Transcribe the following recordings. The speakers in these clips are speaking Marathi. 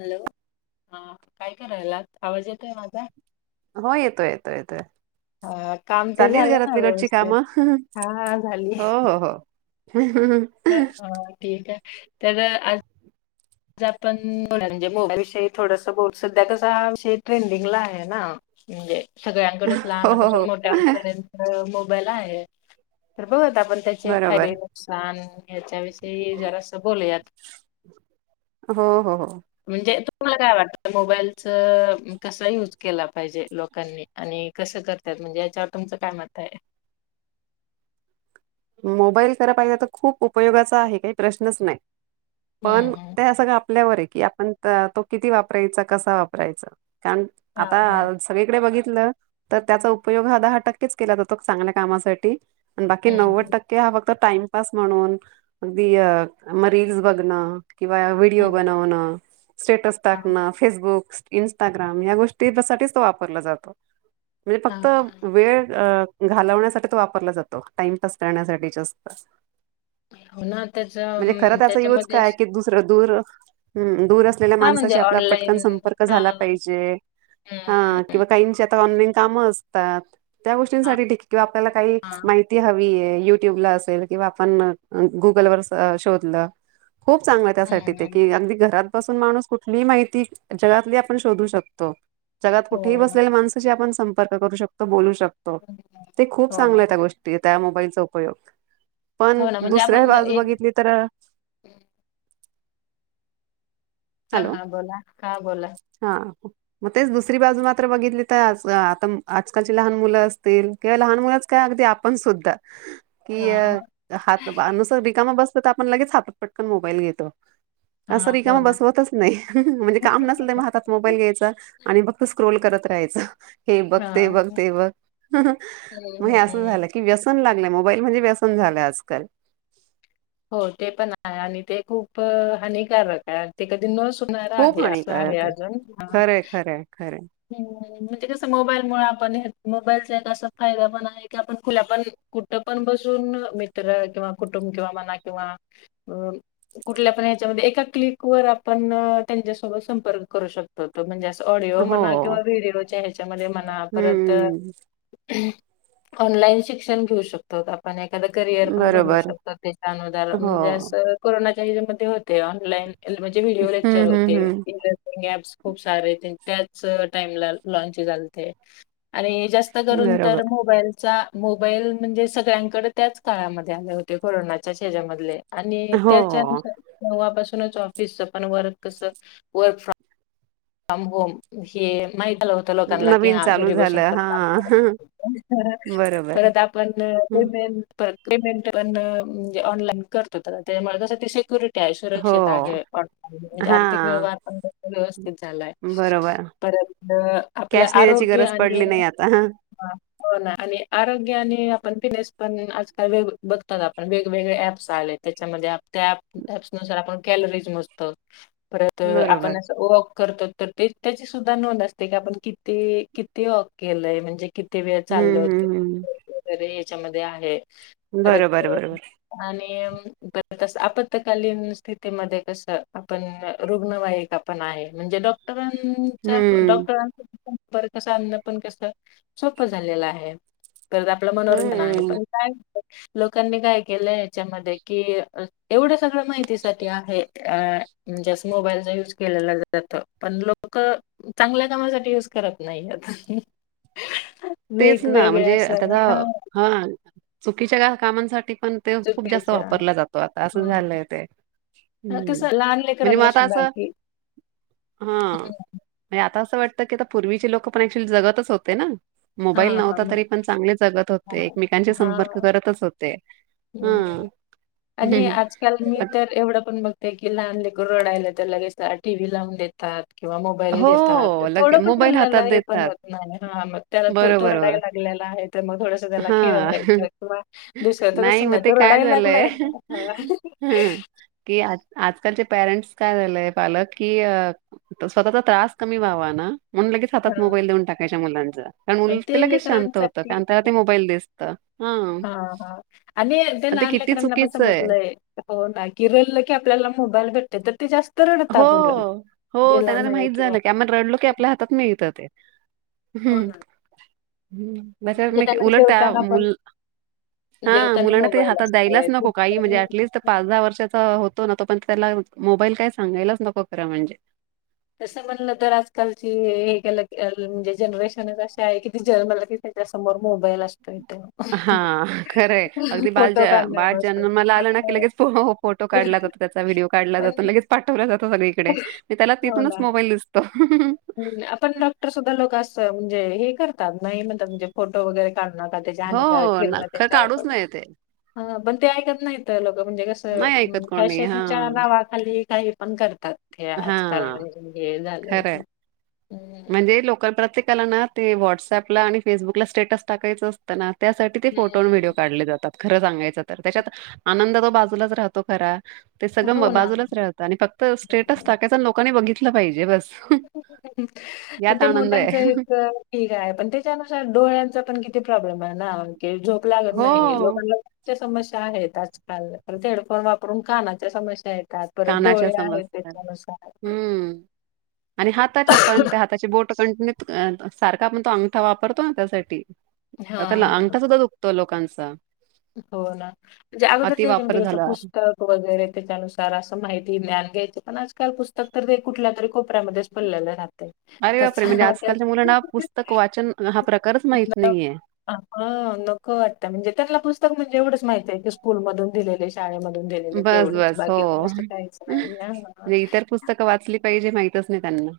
हॅलो हा. काय करायलात आवाज येतोय माझा. हो येतोय येतो येतोय हा काम ते चाली झालं ना घरातली रोजची व्यवस्थित कामं हा झाली हो हो हो. [unintelligible] त्याचा. आपण म्हणजे मोबाईल विषयी थोडस बोलु सध्या कस हा विषयी ट्रेंडिंगला आहे ना म्हणजे. सगळ्यांकडेच हो हो हो लहनापासून मोठ्यापर्यंत मग. भला आहे. हो ता आपण त्याचे फायदे बरोबर नुकसान हयाच्याविषयी जरास बोलूयात. हो-हो-हो म्हणजे, त तुमला काय वाटतं मोबाईलचं कसं यूज केला पाहिजे लोकांनी आणि कसं करम्हणजे याच्यावर तुमचं काय मत आहे. मोबाईल खरा पाहिजे त खूप उपयोगाचा आहे काही प्रश्नच नाही. पण हम्म त्या सगळा आप आपल्यावर आयकि आपण त तो किती वापरायचा कसा वापरायचा. कार आता हां हां सगळीकडे बघित ल, त त्याचा उपयोग हा दहा टक्केच केला जातो चांगल्या कामासाठी. अ. बाकी हम्म नव्वद ते हवं त टाइमपास म्हणून अगदी अ म रिल्स बघणं किंवा व्हडिओ हम्म बनवन. स्टेटस हां टाकन फेसबुक इन्स्टाग्राम या गोष्टी त्यासाठीच वापरलं जातो. म्हणजे फक्त हां वेळ अ घालवण्यासाठी तो वापरला जातो टाइमपास करण्यासाठी जास्त. हो ना त्याच म्हणजे खरं त्याचा युज त्याच्यामध्ये का? असं- की दुसरं दूर ह ह. दूर असलेल्या हा म्हणजे माणसाशी आपला पटकन ऑनलाईन संपर्क हा झाला पाहिजेच, ह हम्म किंवा काहींच्यात ऑनलाईन काम आसतात. त्या गोष्टीं साठी ठिक किंवा आपल्याला काही हा माहिती हवी कि ये यूट्यूबला असेल, किंवा आपण गुगल वर स- शोधल खूप चांगलं त्यासाठी ते, हम्म की अगदी घरात बसून माणूस कुठलीही माहिती, जगातली आपण शोधू शकतो. जगात कुठेही हो ना बसलेल्या माणसाची आपण संपर्क करू शकतो. बोलू शकतो. हम्म. - ते खूप हो ना चांगलं त्या गोष्टीत. त्या मोबाईलचा उपयोग पण हो ना म्हणजे दुसऱी आपण बाजू एक बघितली तर, - हा हा बोला का बोला हा मग तेच दुसरी बाजू मात्र बघितली तर, आ आता आजकालची लहान मुलं असतील, किंंवा, लहान मुलंच काय अगदी आपण सुद्धा की हा अ हात अनुसा रिकामा बस- तर आपण लगेच हातात, पटकन मोबाईल घेतो. हा हो ना. - जमतचं नाही, म्हणजे काम नसेल तेव्हा हातात मोबाईल घ्यायचा. आणि फक्त स्क्रोल करत राहायचं. - हे बघ, हा ते बघ, ते बघ, हम्म मग असं हम्म झालं की व्यसन लागलं. मोबाईल म्हणजे व्यसन झालं आजकाल. हो ते पण आहे. आणि ते खूप हानिकारक आहे. ते कधी न सुटणार खूप आहे, असं आहे. हानिकारक अजून खरंय खरंय खरंय म्हणजे कसं मोबाईल मुळे आपण हे मोबाइलचा एक असा फायदा पण आहे की आपण खुल्या पण कुठं पण बसून मित्र किंवा कुटुंब किंवा मना किंवा अ -कुठल्या पण ह्याच्यामध्ये एका क्लिक वर आपण त्यांच्यासोबत संपर्क करू शकतो. तो म्हणजे अस ऑडिओ हो म्हणत किंवा विडिओच्या ह्याच्यामध्ये म्हणा परत हम्म ऑनलाईन शिक्षण घेऊ शकतोत आपण एखाद करिअर पण घडू बरोबर शकतात त्याच्या अनुदार हो म्हणजे अस कोरोना [unintelligible] मध्ये होते ऑनलाईन. एल म्हणजे व्हिडिओ लेक्चर हम्म हम्म होते, हम्म लर्निंग ऍप्स. खूप सारे तेन त्याच टाईमला लॉन्च झालते, आणि जास्त करून बरोबर तर मोबाईलचा मोबाईल म्हणजे सगळ्यांकडे त्याच काळामध्ये आले होते, कोरोनाच्या हेज्या मधले. आणि हो त्याच्यानुसार तेव्हापासून म्हणूनच ऑफिस पण वर्क कस, वर्क फ्रॉम होम. हे माहित होत लोकां की नवीन हा चालू घरी बसून झालं पण हा काम [unintelligible] बरोबर परत आपण [unintelligible] हं. पेमेंट पण म्हणजे ऑनलाइन करत होत. त्यामुळेस तस सिक्युरिट रिटीयाय हो सुरक्षित आहे. [unintelligible] म्हणजे हा आर्थिक व्यवहार पण व्यवस्थित झालाय बरोबर परंत आपल्या कॅश नेण्याची आरोग्य गरज पडली आणि. नाही आता हा हो ना आणि आरोग्या आणि आपण फिटनेस पण आजकाल वेग बघतात आपण, वेगवेगळे ऍप्स आले त्याच्यामध्ये त्या ऍप्स नुसार आपण कॅलरीज मोजतो. परत बरोबर आपण असं करतो, तर ते त्याची सुद्धा नोंद असते, की आपण कि किती वॉक केलंय म्हणजे किती किती वेळ चाललो हम्म होतो हम्म हम्म वगैरे त्याच्यामध्ये आहे. बरोबर, बरोबर. तस आपकालीन स्थितीमध्ये कस आपण रुग्णवाहिक आपण आहे. म्हणजे डॉक्टर च हम्म डॉक्टर आण. र कस अन्न पण कस सोपं झालेलं आहे. करत आपलं मनोरंजन आहे हम्म पण काय? लोकांनी काय केलं याच्यामध्ये कि एवढं सगळं माहिती साठी आहे म्हणजे मोबाईलचा यूज केलेला पण लोक चांगल्या कामासाठी युज करत नाही आता. तेच ना म्हणजे त्याचा ह चुकीच्या कामांसाठी पण ते खूप जास्त चुकीच्या वापरला जातो आता असं हम्म. झालंय ते. हां, हम्म कसं लहान म्हणजे मग लेकरांना आता सुद्धा असं की हा हं, म्हणजे आता. असं वाटतं की आता पूर्वीची लोक पण ऍक्च्युली जगतच होते ना. मोबाईल हां, हां, नव्हता तरी मग पण चांगले जगत होते हां, एकमेकांचे संपर्क करतच होते. हां. ह् आणि आजकाल मी पण तर एवढं पण बघते. हिला आणले की रडायला येतं लगेच त्याला टी. व्ही लावून देतात. किंवा मोबाईल देतात हो लगे थोडं पण मोबाईल हातात झाललेला हे पण देतात. होत नाही ह मग त्याला त बरोबर तो रडाय बरोबर. लागलेला आहे तर मग थोडस त्याला हां. खेळवायचं किंवा दुसरं नाही तसं मग ते तो काय रडायला झालंय लागलाय ना हां, हं -हं की आजकालचे पॅरेंट्स काय झालंय, पालक की तर स्वतःचा त्रास कमी व्हावा ना. म्हणून लगेच हां, हातात मोबाईल देऊन टाकायच्या मुलांच्या कारण पण मुल ते लगेच शांत होतं कारण त्याला ते मोबाईल दिसतं. हां. हा हा आणि ते पण लहान किती लेकरांना पण चुकीचं आहे. समजलंय हो ना रडलं की आपल्याला मोबाईल भेटतेत. [inaudible] हो. हो. त्यांना ते नाही माहित किंवा झालं की आपण रडलो की आपल्या हातात मिळत ते. हो हम्म. ना. म्हणजे मी त्यांना उलट त्या जेवताना पण मुलांना हा जेवताना मुलांना ते मोबाईल हातात द्यायलाच असतोय. नको खूप काही म्हणजे जणी- ऍटलिस्ट पाच दहा वर्षाचा तो पण त्याला मोबाईल काय [unintelligible] सांगायलाच नको खरं म्हणजे तसं म्हणलं तर आजकालची जनरेशन आहे की कि त्याच्या समोर मोबाईल अस. [unintelligible] हा खरंय अगदी बाळ फोटो बाळ काढण्यापासून. जन्मला आला ना की लगेच फोटो अं, काढला जातो त्याचाव्हिडिओ काढला पण जातो लगेच पाठवला जातो घरी. मी त्याला तिथूनच मोबाईल दिसतो [unintelligible] हम आपण डॉक्टर सुद्धा लोक असं म्हणजे हे करत नाही म्हणता म्हणजे फोटो वगैरे का त्याच्या अिर हो ना, खरं त्याच्यावर काढूच पड नाही ते. बण [unintelligible] ते ऐकत नाही मुल. म्हणजे नाही कसं ऐकत कोणी. फॅशनच्या हां, नावाखाली काही पण ते आजकाल हां. म्हणजे झालंय. खरं आहे. हम्म म्हणजे, लोक प्रत्येकाला ना ते व्हॉट्सअपला आणि फेसबुकला स्टेटस टाकायचं असतं ना.? त्यासाठी ते फोटो आणि हम्म व्हिडिओ काढले जातात. खरं सांगायचं तर त्याच्यात आनंद तो बाजूलाच राहतो खरा. ते हो सगळं ना. बाजूलाच राहतं आणि फक्त स्टेटस टाकायचं आणि लोकांनी बघितलं पाहिजे बस [unintelligible] [inaudible] तर यात ते आनंद मोठ्यांच आहे एक पिघा आहे पण त्याच्यानुसार डोळ्यांचं पण किती ते प्रॉब्लेम आहे ना की झोप लागत नाही हो लोकांना च्या समस्या आहेतच परत हेडफोन वापरून कानाच्या समस्या आहेत त्यात परत कानाच्या डोळे आहेत समस्या तेच्यानुसार हम्म आणि हाताच्या पण त्या हाताची बोट [unintelligible] सारखा आपण तो अंगठा वापरतो ना त्यासाठी हा आता अंगठा सुद्धा दुखतो लोकांचा चा हो ना म्हणजे आगोदर जे वापर दिवस झाला पुस्तक वगैरे तेच्यानुसार आस माहिती ज्ञान घ्यायची पण आजकाल पुस्तक तर ते कुठल्या तरी कोपऱ्यामध्येच पडलेलं राहत तय अरे बापरे! म्हणजे आजकालच्या मुलांना पुस्तक वाचन हा प्रकारच माहीत [unintelligible] नाहीये. आगं नको वाटत म्हणजे त्याला पु जेवढंच माहितय की स्कूल मधून दिलेले शाळेमध्ये बस बस हो नाही. हां. इतर पुस्तकं वाचली पाहिजे माहितच नाही त्यांना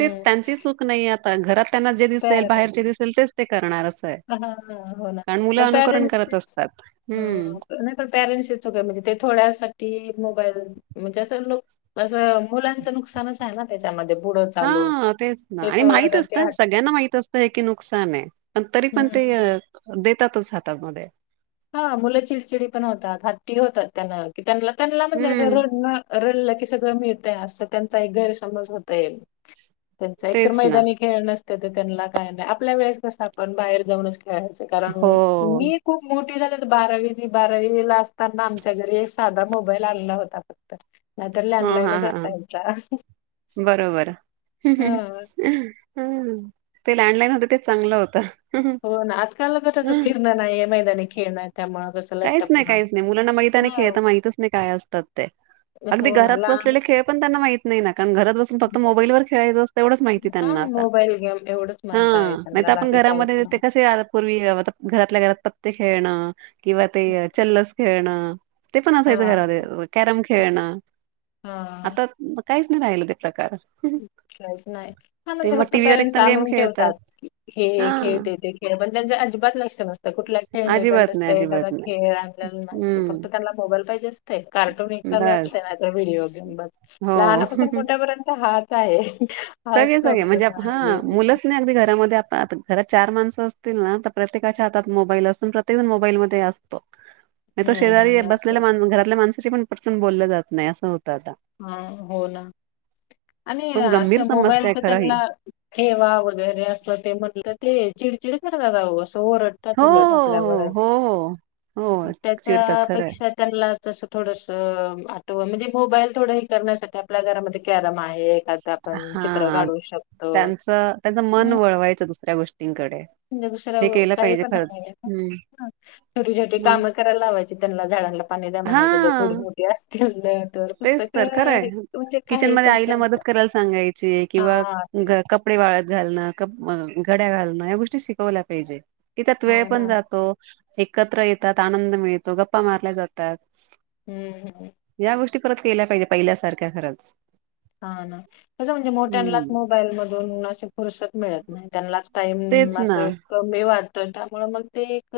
ते त्यांची चूक नाही आ घरात त्यांना जे दिसेल बाहेरचे पॅरेंट्स दिसेल तेच ते करणार असय हां, हां. हो ना. कारण मुलं तर अनुकरण करत पॅरेंट्सचीच असतात हम् हं. नाही पण पॅरेंट्सची चूक आहे म्हणजे ते थोड्यासाठी मोबाईल म्हणजे असं लोक असं मुलांचं नुकसानच आहे ना त्याच्यामध्ये पुढं चालून. हा तेच ना ते आणि माहित थोड्यासाठी असत हट सगळ ना माहित असतय की नुकसान ये पण तरी हं, पण ते देतातच हातामध्ये हा मुलं चिडचिडी पण होतात हाट्टी होतात त्यांना कि त्यांनला त्यांनला म्हणजे असं हं, रडन रड सगळं मिळतय आसं त्यांचा एक गैरसमज होताय त्यांचा एक तर तेच ना. मैदानी खेळण त्यांना काय नाही आपल्या वेळेस कसं आपण बाहेर जाऊनच खेळायच कारण हो. मी खूप सुट्टी झाल्या नंतर बारावी बारावी ला असताना आमच्या घरी एक साधा मोबाईल आणला होता फक्त नाहीतर हा, हा, लँडलाईनच हा असायचा बरोबर हा हम् ते लँडलाईन होतं तेच चांगलं होतं. हो ना आजकाल कुठं तर फिरणं नाही [unintelligible] नाही खेळला काहीच नाही काहीच नाही मुलांना माहित नाही हा खेळत माहितच नाही काय असतात ते अगदी हो ना घरात लहान बसलेले खेळ पण त्यांना माहित नाही ना कारण घरात बसून फक्त मोबाईल वर खेळायचं असत तेवढंच माहिती हा त्यांना आता मोबाईल गेम एवढंच हा माहित आहे नाही तर त्यांना आपण बाकी काहीच घरामध्ये नाही कसे पूर्वी घरातल्या घरात ते खेळण किंवा ते चलस खेळणं ते पण असायचं हा घरा कॅरम खेळ ना हा काहीच नाही राहिलं ते प्रकार काहीच नाही हा ते म्हणजे मग फक्त टीव्हीवर एक पॅरेंट्स तर गेम आणून खेळतात. ठेवतात हे हां, खेळते ते खेळ पण त्यांच अजिबात लक्ष नसतं कुठला खेळणेण अजिबात नाही, एखादा अजिबात नाही. खेळ आणला नाहीे हं. फक्त त्यांना मोबाईल पाहिजे असत कार्टून एक चालू असते बस. नाही तर व्हिडिओ गेम बस हो. लहानापासून मोठ्यापर्यंत हाच आहे हाच सगळे सगळे म्हणजे प्रॉब्लेम हा आहे मुलंच नाही अगदी घरामध्ये आता घरात चार माणसं असतील ना तर प्रत्येकाच्या हातात मोबाईल असून प्रत्येक जण मोबाईलमध्ये असतो मी तो हम्म शेजारी हम्म बसलेला असतात मा घरातल्या माणस पटकन बोललं जात नाहीत हा हो ना आणि खूप गंभीर असं समस्या आहे मोबाईलच खरं ही. त्यांना हेवा वगैरे अस ते म्हणले ते. [unintelligible] हो, ओरडतात उलट हो, आपल्यावरच, हो, हो, हो. चिडतात खरं आहे. त्याच्यापेक्षा त्यांना. तसं थोडस आठ म्हणजे मोबाईल. थोडंही करण्यासाठी आपल्या घरामध्ये कॅरम आहे. एखादा आपण चित्र हा काढू शकतो त्यांचं त्यांचं मन हम्म, वळवायचं दुसऱ्या गोष्टींनकडे. म्हणजे दुसऱ काही पण छोटी-छोटी मग कामं करायला लावायची त्यांना झाडांना पाणी द्या म्हनायचे जर हां. थोडी-मोठी असतील [unintelligible] तेच तर खरंय, म्हणजे किचन काही मध्ये पण आईला त्यांच मदत करायला सांगायची, हा किंवा ते- कपडे वाळात. घालणं, क घड्या घालणं, या गोष्टी शिकवल्या पाहिजे. की त्यात वेळ हा ना पण जातो. एकत्र येतात आनंद मिळतो, गप्पा मारल्या जातात. ह हम. ते परत केल्या पाहिजे, पहिल्या सारख्या खरंच. हा ना कसं म्हणजे, मोठ्यांनाच हम्म मोबाईल मधून अशी फुरसत मिळत नाही त्यांनाच तेच [unintelligible] ना असं कमी वाट तर त्यामुळे मग ते एक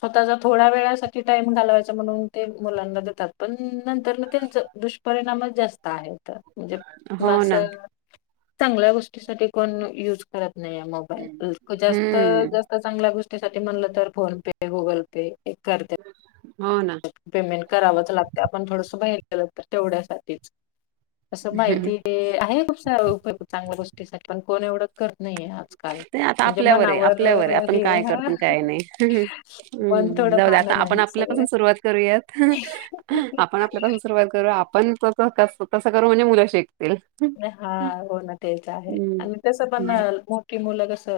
स्वतःचा थोड्या वेळासाठी टाइम घालवायचा म्हणून, ते मुलांना देतात पण नंतर मग ते दुष्परिणामच जास्त आहेत. तर म्हणजे हो ना. माणसं चांगल्या गोष्टीसाठी कोण युज करत नाही मोबाईल लोक जास्त हम्म जास्त चांगल्या गोष्टी त्यासाठी म्हणलं तर फोन पे, गुगल पे करते हो ना. पेमेंट करावंच लागते, आपण थोडस बाहिर गेल तर तेवढ्या साठीच. असं हम्म माहिती आहे, खूप उपयोग चांगल्या गोष्टीसाठी पण. कोण एवढं कर ते आता आपल्यावर आहे, आपल्यावर आहे, अ, आपण हे काय हा करतो काय नाही, मन हेम् थोडं जाऊ दे, मान आता आपण नाही आपल्यापासून सगळं सुरुवात करूयात, आपण आपल्यापासून सुरुवात करू आपण कस तस करू म्हणजे मुल अशी एक हा हो ना, तेच आहे, आणि तस पण हम्म. मोठी मुलं. कस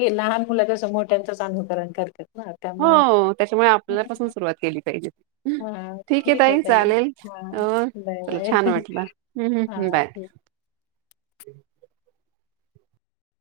हे लहान मुलं कस मोठ्यांचं अनुकरण करतात. ना त्यामुळं हो त्याच्यामुळे आपल्याला पाासून सुरुवात केली पाहिजे ठीक आहे ताई चालेल, बाय चला बाय छान वाटलं. हम्म. हा हम्, ह् बाय. ठीक